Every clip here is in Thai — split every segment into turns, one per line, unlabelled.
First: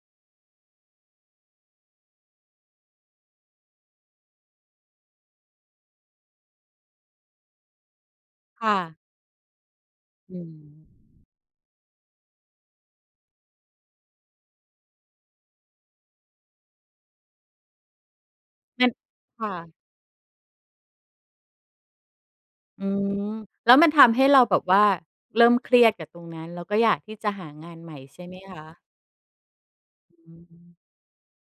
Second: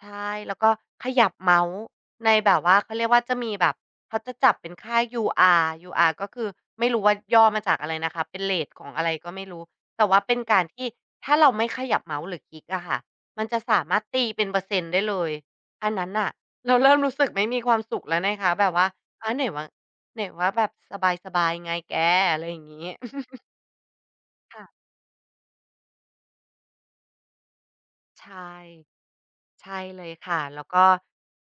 ใช่ แล้วก็ขยับเมาส์ในแบบว่า เขาเรียกว่า จะมีแบบเขาจะจับเป็นค่า UR UR ก็คือไม่รู้ว่าย่อมาจากอะไรนะคะ เป็นเร
ค
ต
่
ของ
ะ
อะไรก็ไม่รู้ แต่ว่าเ
อ
ป็
ื
นการที
ม
่ถ้าเราไม่ขยับเมาส์ หรือคลิกอะค่ะ มันจะสามารถตีเป็นเปอร์เซ็นต์ได้เลย อันนั้นน่ะ เราเริ่ม รู้สึกไม่มีความสุขแล้วนะคะ แบบว
ง
่า
ั้น
"อ้าว ไห
ค
น
่
ว่า
ะ
ไหนว่าแบบสบาย ๆ ไงแก" อะไรอย่างงี
อื
้
ม แล้วมันทำให้เราแ
ค
บ
่
บ
ะ
ว่าเริ่มเครียดกับตรงนั้น แล้วก็อยากที่จะหางานใหม่ใช
ใ
่
ช
ไ
่
หมคะ?
ใช่เลย
อ
ค
ื
่ะ แล้วก
ม
็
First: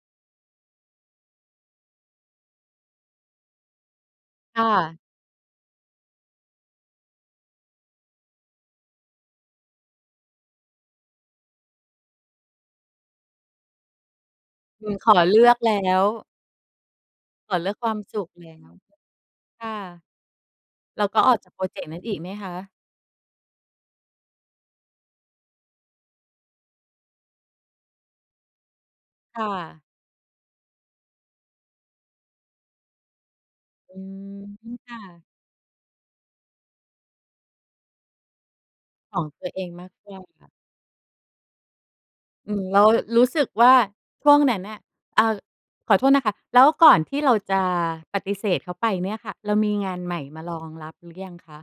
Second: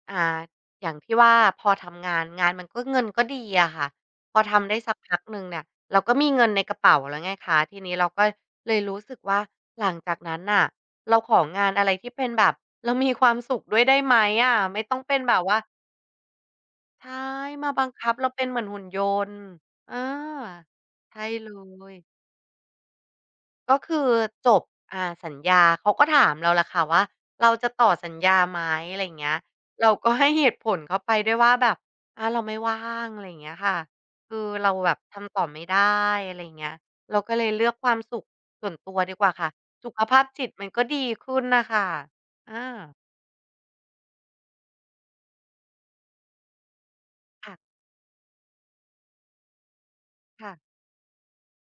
อ่า อย่างที่ว่าพอทำงาน งานมันก็ เงินก็ดีอะค่ะ พอท
ค่
ำได้สั
ะ
กพักหนึ่งเนี่ยเราก็มีเงินในกระเป๋าแล้วไงคะ ทีนี้เราก็เลยรู้สึกว่าหลังจากนั้นน่ะ เราของานอะไรที่เป็นแบบเรามีความสุขด้วยได้ไหมอะ ไม่
อื
ต้
อ
อง
ข
เป็
อ
นแบ
เล
บ
ื
ว
อ
่า
กแล้ว
ใช่
ขอเ
ม
ล
า
ือก
บั
ค
ง
วาม
คับ
ส
เ
ุ
รา
ข
เป็
แ
น
ล
เ
้
หมือน
ว
หุ่นยนต์
ค่ะ
เออ
เรา
ใช
ก็
่
ออก
เ
จ
ล
ากพรอเจกต์นั้น
ย
อีกไหมคะ?
ก็คือจบ อ่า สัญญา เขาก็ถามเราแหละค่ะว่า "เราจะต่อสัญญาไหม?" อะไรอย่างเงี้
ค
ย
่ะ
เราก็ให้เหตุผลเขาไปด้วยว่าแบบ "อา เราไม่ว่าง" อะไรเงี้ยค่ะ
อืม
คือเราแ
ค
บ
่
บท
ะ
ำต่อไม่ได้ อะไรเงี้ย เราก็เลยเลือกความสุขส่วนตัวดี
ขอ
กว
ง
่าค
ตั
่ะ
วเองม
ส
า
ุ
ก
ข
ก
ภ
ว่
าพจิต
า
มันก็ดีขึ้นน่ะค่ะ
อ
อ
ือ แล้ว
า
รู้สึกว่าช่วงนั้นน่ะ เอ่อ ขอโทษนะคะ แล้วก่อนที่เรา
ค่
จ
ะ
ะปฏิเสธเขาไปเนี่ยค่ะ เรามีงานใหม่มา
ค่
ร
ะ
องรับหรือยังคะ?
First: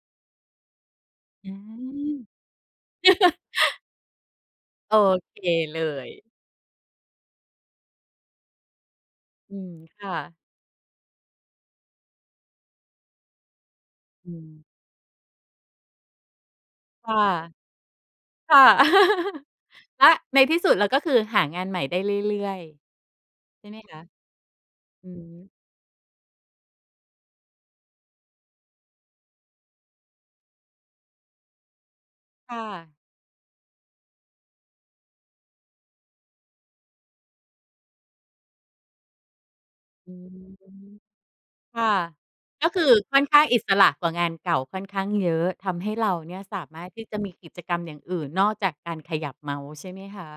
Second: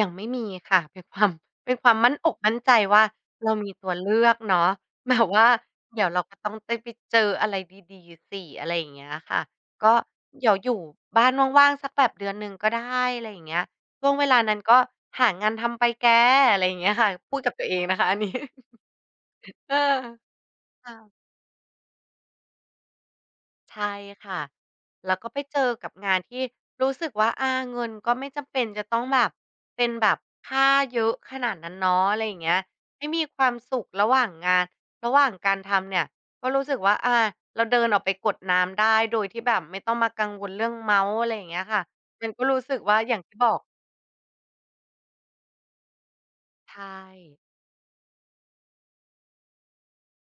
ยังไม่มีค่ะ เป็น ความ
อื
เป็นความมั่น
ม
อกมั่นใจว่าเรามีตัวเลือกเนาะ
โอ
แบบ
เค
ว่า
เล
"เดี๋ยวเรา
ย
ก็ต้องได้ไปเจออะไรดี ๆ สิ" อะไรอย่างเงี้ยค่ะ
อืม
ก็
ค่ะ
เดี๋ยวอยู่บ้านว่าง ๆ สักแบบเดือนหนึ่งก็ได้ อะไรอย่างเงี้ย "ช่วงเว
อ
ลา
ื
นั้น
ม
ก็หางานทำไปแก" อะไรเงี้ยค่
ค
ะ
่ะ
พูดกับตัวเองนะคะ อันนี้
ค่ะ
เออ
อา ในที่สุด เร
ค
า
่
ก็ค
ะ
ือหางานใหม่ได้เรื่อย ๆ ใช่
ใ
ไ
ช
หมค
่
ะ?
ค่ะ
อื
แล้วก็ไป
ม
เจอกับงานที่รู้สึกว่า อา เงินก็ไม่จำเป็นจะต้องแบบ เป็นแบบค่าเยอะขนาดนั้นเนาะ อะไรอย่างเง
ค
ี้
่
ย
ะ
ไม่มีความสุขระหว่างงาน ระหว่างการทำเนี่ย ก็รู้สึกว่า อ่า เราเดินออกไปกดน้ำได้ โดยที่แบบไม่ต้องม
อ
า
ื
กัง
ม
วลเรื่องเมาส์ อะไรอย่างเงี้ยค
ค
่ะ
่ะ
มันก็รู้
ก็
ส
ค
ึก
ื
ว
อ
่าอย
ค
่า
่
ง
อน
ที
ข
่
้า
บ
ง
อ
อิ
ก
สระกว่างานเก่าค่อนข้างเยอะ ทำให้เราเนี่ยสา
ใช
มารถที่จะมี
่
กิจกรรมอย่างอื่นนอกจากการขยับเเมาส์ใช่ไหมคะ?